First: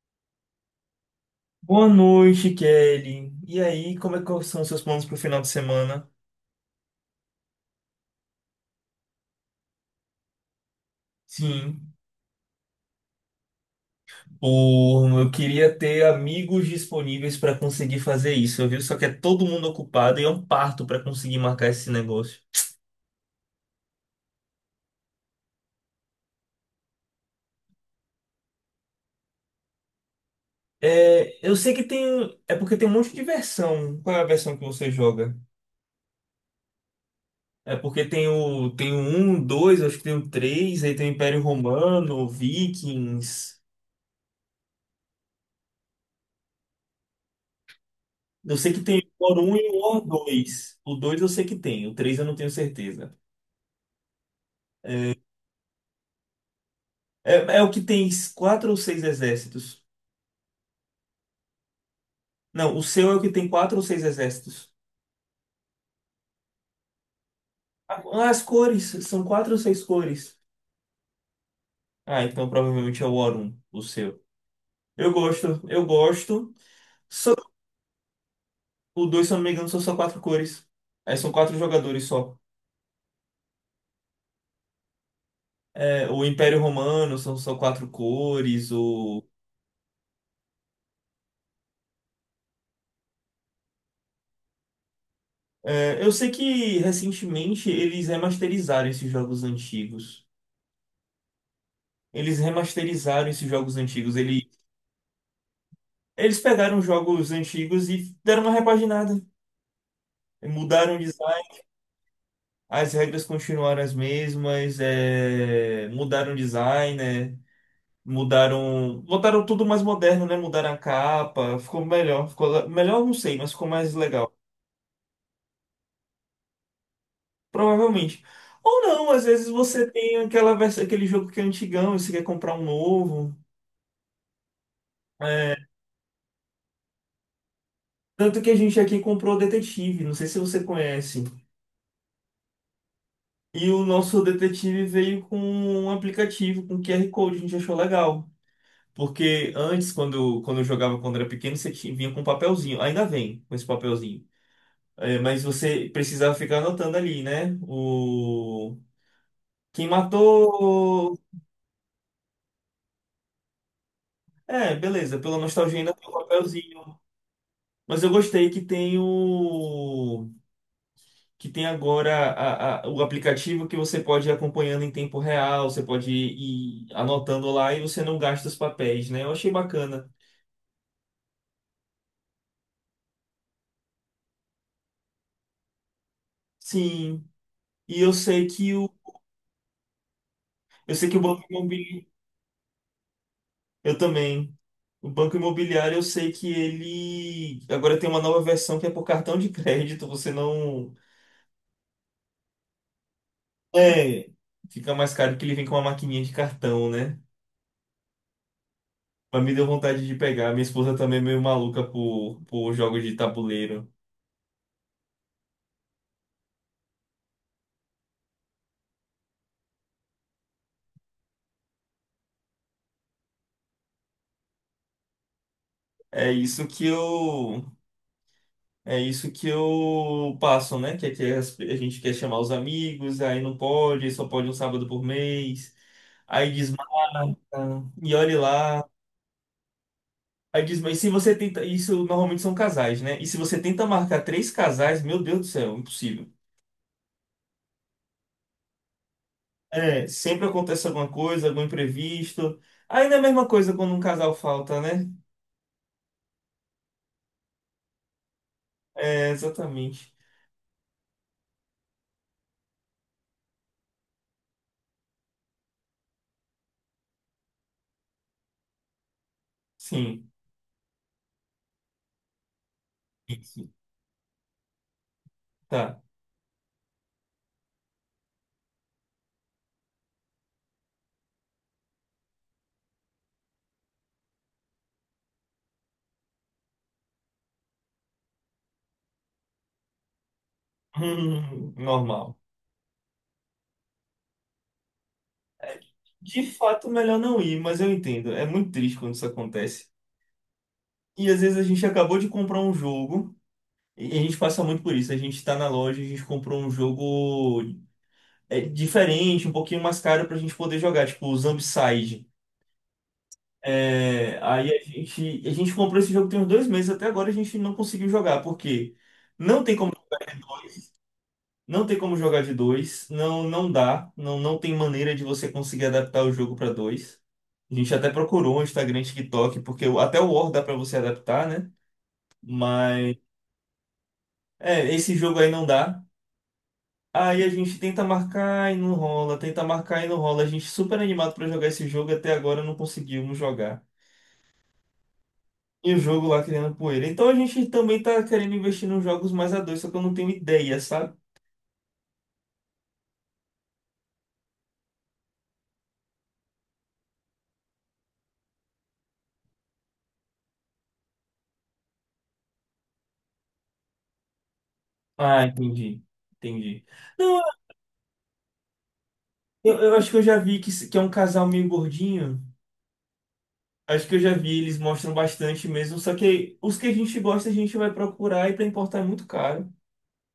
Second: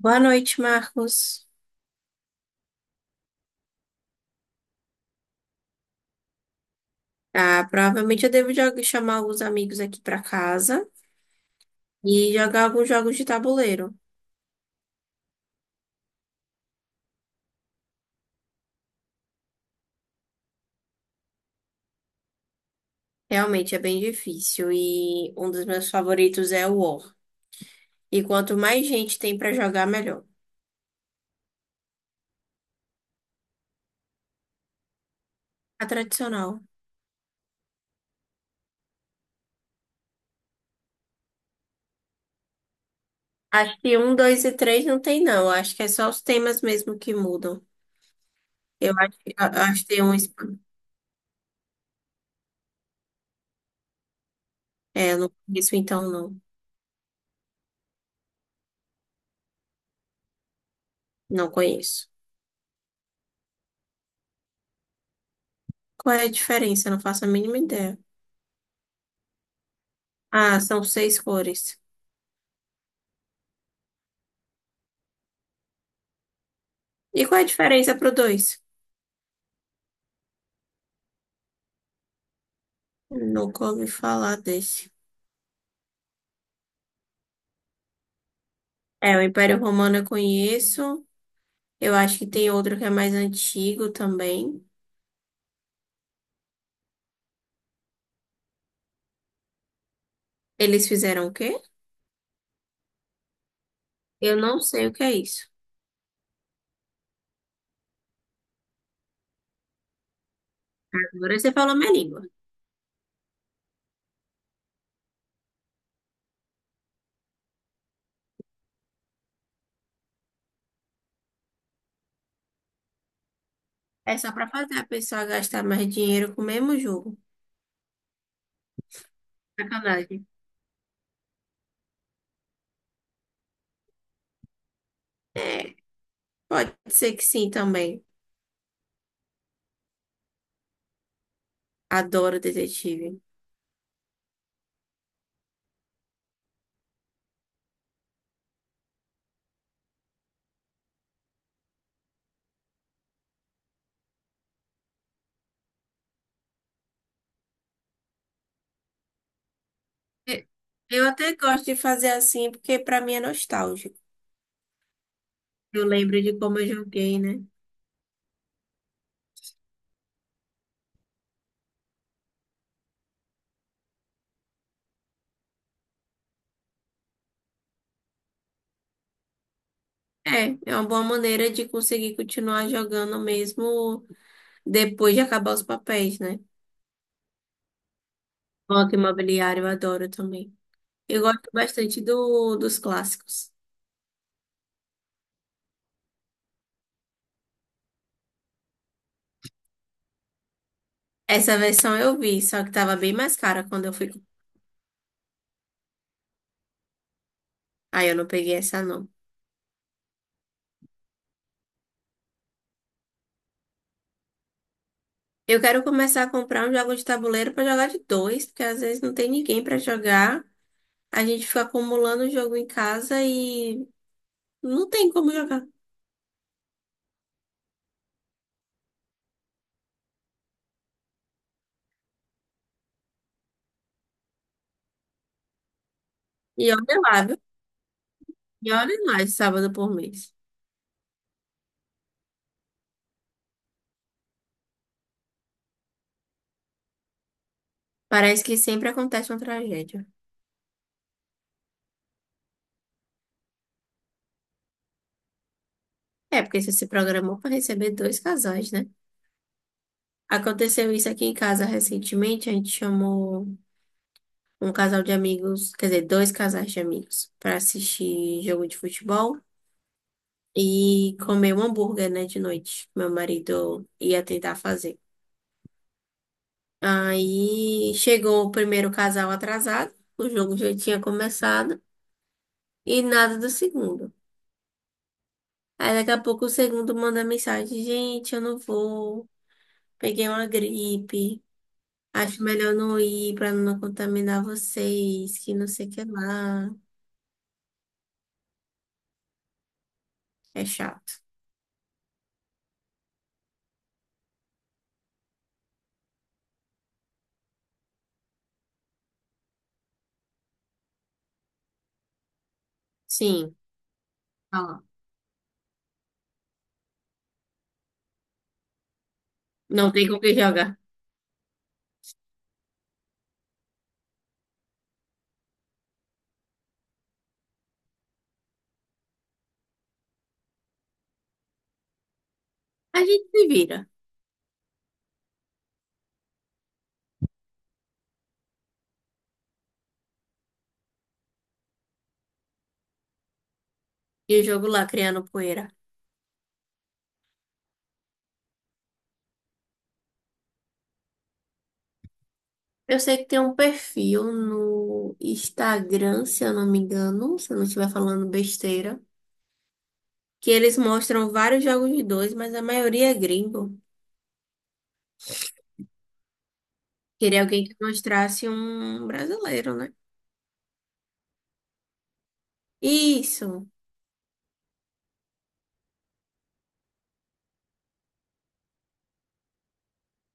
Boa noite, Marcos. Boa noite, Kelly. E aí, como é que são os seus planos para o final de semana? Ah, provavelmente eu devo chamar alguns amigos aqui para casa Sim. e jogar alguns jogos de tabuleiro. Pô, eu queria ter amigos disponíveis para conseguir fazer isso, viu? Só que é todo mundo ocupado e é um parto para conseguir marcar esse negócio. Realmente é bem difícil e um dos meus favoritos é o War. E quanto mais gente tem para jogar, melhor. É, eu sei que tem. É porque tem um monte de versão. Qual é a versão que você joga? A tradicional. É porque tem o 1, 2, acho que tem o 3, aí tem o Império Romano, Vikings. Acho que um, dois e três não tem, não. Acho que é só os temas mesmo que mudam. Eu sei que Eu tem acho, o que- War Um eu e o acho que War tem um. 2. O 2 eu sei que tem, o 3 eu não tenho certeza. É, eu não conheço, então não. É o que tem quatro ou seis exércitos. Não conheço. Não, o seu é o que tem quatro ou seis exércitos. Qual é a diferença? Eu não faço a mínima ideia. Ah, as cores, são quatro ou seis cores. Ah, são seis cores. Ah, então provavelmente é o Aurum, o seu. Eu gosto, eu gosto. E Só, qual é a diferença pro dois? o dois, se eu não me engano, são só quatro cores. É, são quatro jogadores só. Nunca ouvi falar desse. É, o Império Romano são só quatro cores. É, o Império Romano eu conheço. Eu acho que tem outro que é mais antigo também. Eu sei que recentemente eles remasterizaram esses jogos antigos. Eles fizeram o quê? Eles remasterizaram esses jogos antigos. Eu Eles não sei o que é isso. Eles pegaram jogos antigos e deram uma repaginada. Mudaram o Agora design, você falou minha língua. as regras continuaram as mesmas, é, mudaram o design, né? Mudaram. Botaram tudo mais moderno, né? Mudaram a capa, ficou melhor. Ficou melhor, eu não sei, mas ficou mais É só legal. pra fazer a pessoa gastar mais dinheiro com o mesmo jogo. Provavelmente. Ou não, às vezes você tem Sacanagem. aquela versão, aquele jogo que é antigão e você quer comprar um novo. É, pode ser que sim também. Tanto que a gente aqui comprou o Detetive, não sei se você conhece. Adoro detetive. E o nosso detetive veio com um aplicativo com QR Code, a gente achou legal. Porque antes, quando eu jogava quando era pequeno, você tinha, vinha com um papelzinho. Ainda vem com esse papelzinho. É, mas você precisava ficar anotando ali, né? Quem E- Eu matou. até gosto de fazer assim porque pra mim é nostálgico. É, beleza, pela nostalgia Eu ainda tem o lembro de como eu papelzinho. joguei, né? Mas eu gostei que tem o. que tem agora o aplicativo que você pode ir acompanhando em tempo real, você pode ir anotando lá e você não gasta os papéis, né? Eu achei bacana. É, é uma boa maneira de conseguir continuar jogando mesmo depois de acabar os papéis, né? Sim. E eu sei que o Banco Imobiliário, eu adoro também. eu sei que o Eu Banco gosto bastante Imobiliário, dos clássicos. eu também. O Banco Imobiliário, eu sei que ele agora tem uma nova versão que é por cartão de crédito, você não. Essa versão eu vi, só que tava bem mais cara quando eu fui. É, fica mais caro que ele vem com uma maquininha de cartão, né? Aí eu não peguei essa, não. Mas me deu vontade de pegar. Minha esposa também é meio maluca por jogos de tabuleiro. Eu quero começar a comprar um jogo de tabuleiro pra jogar de dois, porque às vezes não tem ninguém pra jogar. A gente fica acumulando o jogo em casa e não tem como jogar. É isso que eu É isso que eu passo, né? Que é a gente quer chamar os amigos, aí não pode, só pode um sábado por mês. Aí E olha lá, desmarca, viu? e olhe E lá. olha lá, de sábado por mês. Aí diz, mas se você tenta. Isso normalmente são casais, né? E se você tenta marcar três casais, meu Deus do céu, impossível. Parece que sempre acontece uma tragédia. É, sempre acontece alguma coisa, algum imprevisto. Ainda é a mesma coisa quando um casal falta, né? É, porque você se programou pra receber dois casais, né? É, exatamente. Aconteceu isso aqui em casa recentemente. A gente chamou um casal de amigos, quer dizer, dois casais de amigos, para assistir jogo de futebol Sim. e comer um hambúrguer, né, de noite. Meu Isso. marido ia tentar fazer. Tá. Aí chegou o primeiro casal atrasado, o jogo já tinha começado e nada do segundo. Aí daqui a pouco o segundo manda mensagem: Gente, eu não vou, peguei uma gripe. Normal. Acho melhor não ir para não contaminar vocês, que não sei o que De lá. fato, melhor não ir, mas eu entendo. É muito triste quando isso acontece. É chato. E às vezes a gente acabou de comprar um jogo, e a gente passa muito por isso. A gente tá na loja, a gente comprou um jogo, é, diferente, um pouquinho mais caro pra gente poder jogar, tipo o Zombicide. Sim. É, aí a Ah, gente, a gente comprou esse jogo tem uns dois meses, até agora a gente não conseguiu jogar, porque não tem como não tem com quem jogar. jogar. Não tem como jogar de dois, não não dá, não não tem maneira de você conseguir adaptar o jogo para dois. A gente até procurou um Instagram, TikTok, porque até o War dá para você adaptar, né? A Mas gente se vira. é, esse jogo aí não dá. Aí a gente tenta marcar e não rola, tenta marcar e não rola. A gente super animado para jogar esse jogo, até agora não conseguimos jogar. E eu jogo lá criando poeira. E o jogo lá criando poeira. Então a gente também tá querendo investir nos jogos mais a dois, só que eu não tenho ideia, sabe? Eu sei que tem um perfil no Instagram, se eu não me engano, se eu não estiver falando besteira, que eles mostram vários jogos de dois, mas a maioria é gringo. Ah, entendi. Entendi. Não. Queria alguém que mostrasse um Eu, brasileiro, né? eu acho que eu já vi que, se- que é um casal meio gordinho. Isso. Acho que eu já vi, eles mostram bastante mesmo. Só que os que a gente gosta, a gente vai procurar e pra importar é muito caro.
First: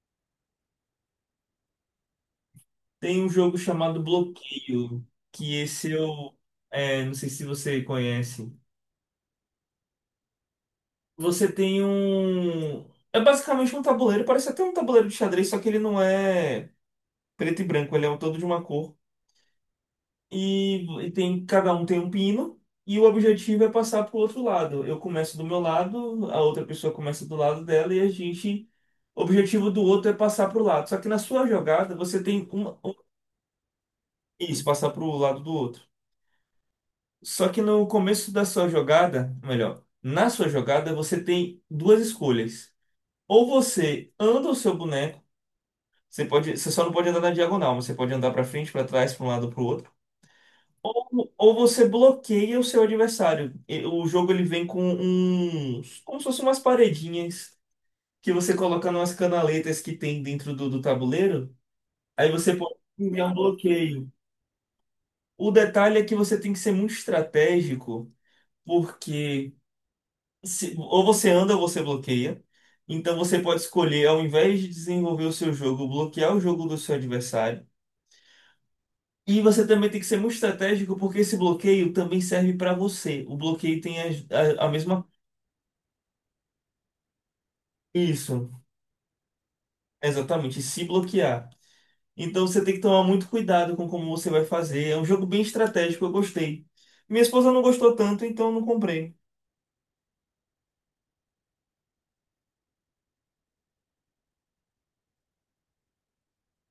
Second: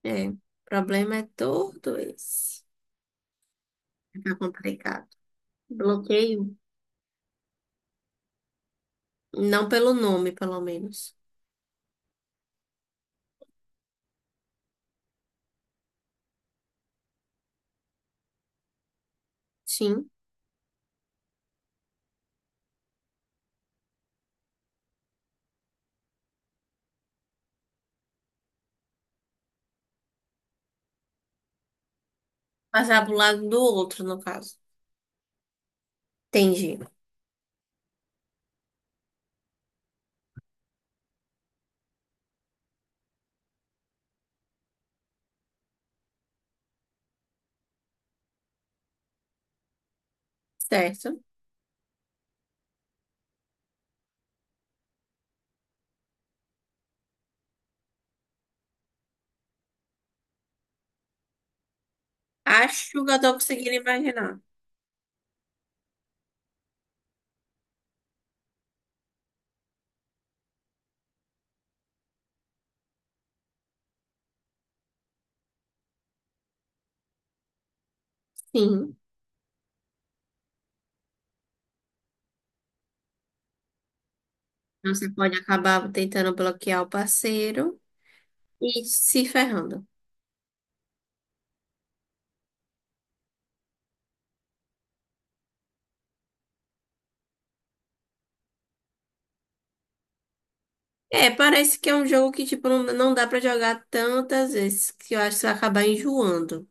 É. O problema é todo esse. Tem um jogo chamado Fica Bloqueio, complicado. que esse eu. Bloqueio. É, não sei se você conhece. Não pelo nome, pelo menos. Você tem um. É basicamente um tabuleiro, parece até um tabuleiro de xadrez, só que ele não é preto e branco, ele é um todo de uma cor. Sim. E tem, cada um tem um pino, e o objetivo é passar para o outro lado. Eu começo do meu lado, a outra pessoa começa do lado dela, e a gente. O objetivo do outro é passar para o lado. Só que na sua jogada, você tem uma, um-. Passar pro lado do outro, no caso. Isso, passar para o lado do outro. Entendi. Só que no começo da sua jogada, melhor, na sua jogada, você tem duas escolhas. Ou você anda o seu boneco, você pode, você só não pode andar na diagonal, mas você pode andar para frente, para trás, para um lado, para o outro. Certo. Ou você bloqueia o seu adversário. O jogo ele vem com uns, como se fossem umas paredinhas que você coloca nas canaletas que tem dentro do tabuleiro. Aí você pode Acho que eu enviar um tô conseguindo bloqueio. imaginar. O detalhe é que você tem que ser muito estratégico, porque ou você anda ou você bloqueia. Então você pode escolher, ao invés de desenvolver o seu jogo, bloquear o jogo do seu adversário. Sim. E você também tem que ser muito estratégico, porque esse bloqueio também serve para você. O bloqueio tem a Então, mesma. você pode acabar tentando bloquear o parceiro Isso, e se ferrando. exatamente, se bloquear. Então você tem que tomar muito cuidado com como você vai fazer. É um jogo bem estratégico, eu gostei. Minha esposa não gostou tanto, então eu não comprei. É, parece que é um jogo que, tipo, não, não dá pra jogar tantas vezes, que eu acho que você vai acabar enjoando.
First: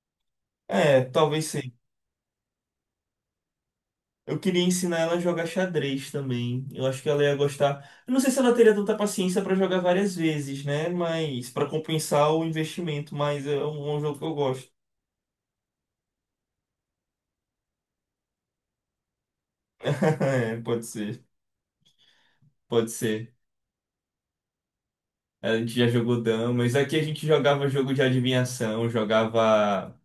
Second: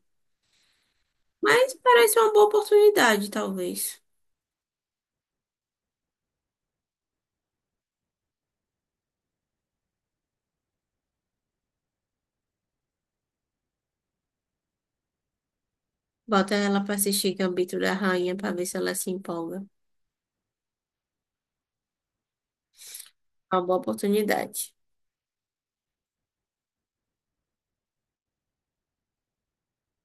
É, talvez sim. Mas parece uma boa oportunidade, talvez. Eu queria ensinar ela a jogar xadrez também. Eu acho que ela ia gostar. Eu não sei se ela teria tanta paciência para jogar várias vezes, né? Mas para compensar o investimento, mas é um jogo que eu gosto. Bota ela pra assistir Gambito da Rainha pra ver se ela se empolga. É, pode ser, pode ser. É uma boa oportunidade. A gente já jogou damas. Aqui a gente jogava jogo de adivinhação, jogava.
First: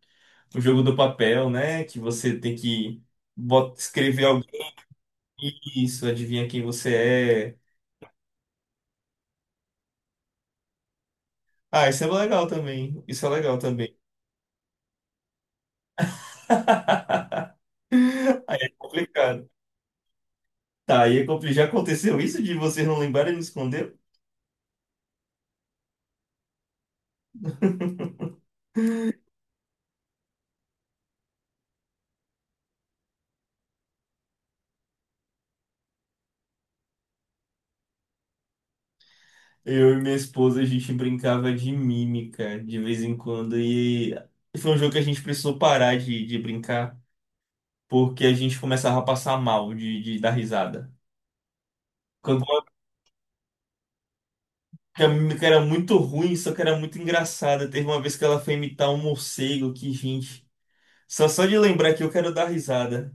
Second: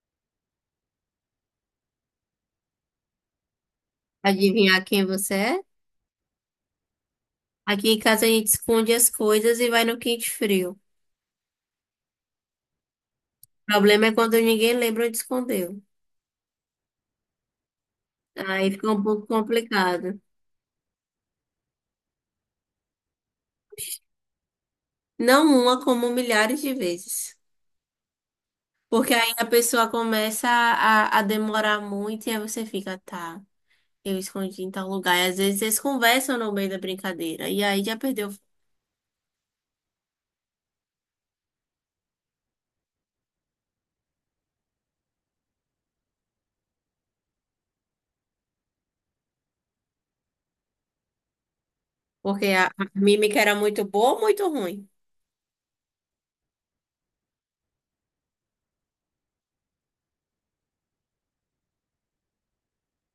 O jogo do papel, né? Que você tem que escrever alguém, Adivinhar quem você é? isso, adivinha quem você é. Aqui em casa a gente esconde as coisas e vai no quente frio. Ah, isso é legal também. Isso é legal O também. problema é quando ninguém lembra onde escondeu. Aí é Aí fica um pouco complicado. complicado. Tá, já aconteceu isso de vocês não lembrarem e me esconder? Não uma, como milhares de vezes. Porque aí a pessoa começa a demorar muito e aí você fica, tá, eu escondi em tal lugar. E às vezes eles conversam no meio da brincadeira. E aí já perdeu. Eu e minha esposa, a gente brincava de mímica de vez em quando. E foi um jogo que a gente precisou parar de brincar, porque a gente começava a passar mal de dar risada. Quando Porque a mímica era muito boa ou muito ruim? que era muito ruim, só que era muito engraçada. Teve uma vez que ela foi imitar um morcego, que gente. Só de lembrar que eu quero dar risada.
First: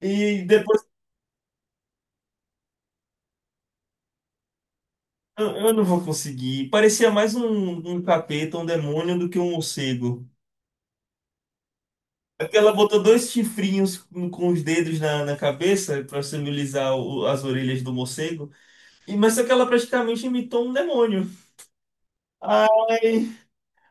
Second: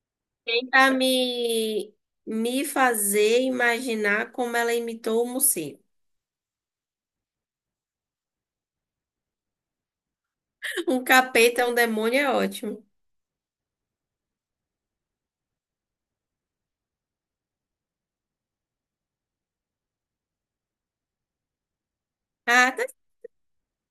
E depois Tenta me fazer imaginar como ela imitou o eu morcego. não vou conseguir. Parecia mais um capeta, um demônio, do que um morcego. Um capeta, um demônio é É, porque ela ótimo. botou dois chifrinhos com os dedos na cabeça para simbolizar as orelhas do morcego. E, mas só que ela praticamente imitou um demônio. Ai, Ah, tá.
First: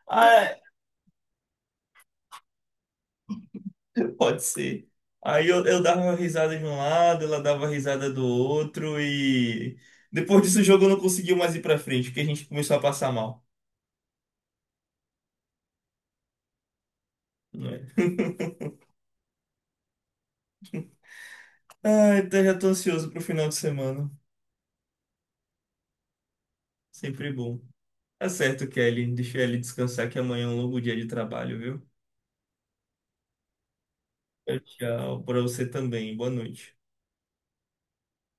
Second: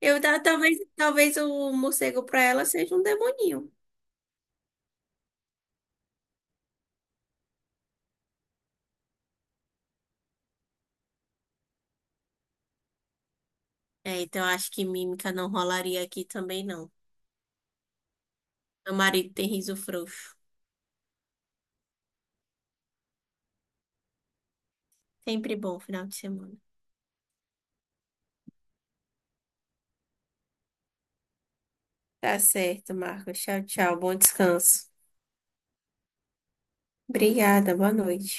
Eu, ai. talvez, talvez o morcego pra ela seja um demoninho. Pode ser. Aí eu dava uma risada de um lado, ela dava risada do outro e depois disso o jogo não conseguiu mais ir pra frente, porque a gente começou a passar mal. É, então eu acho que mímica não rolaria aqui também, não. Não é? Meu marido tem riso frouxo. Ah, então já tô ansioso pro final de semana. Sempre bom final de semana. Sempre bom. Tá certo, Kelly. Deixa ele descansar que amanhã é um longo dia de trabalho, viu? Tá certo, Marcos. Tchau, tchau. Bom Tchau, descanso. tchau. Pra você também. Boa noite. Obrigada, boa noite.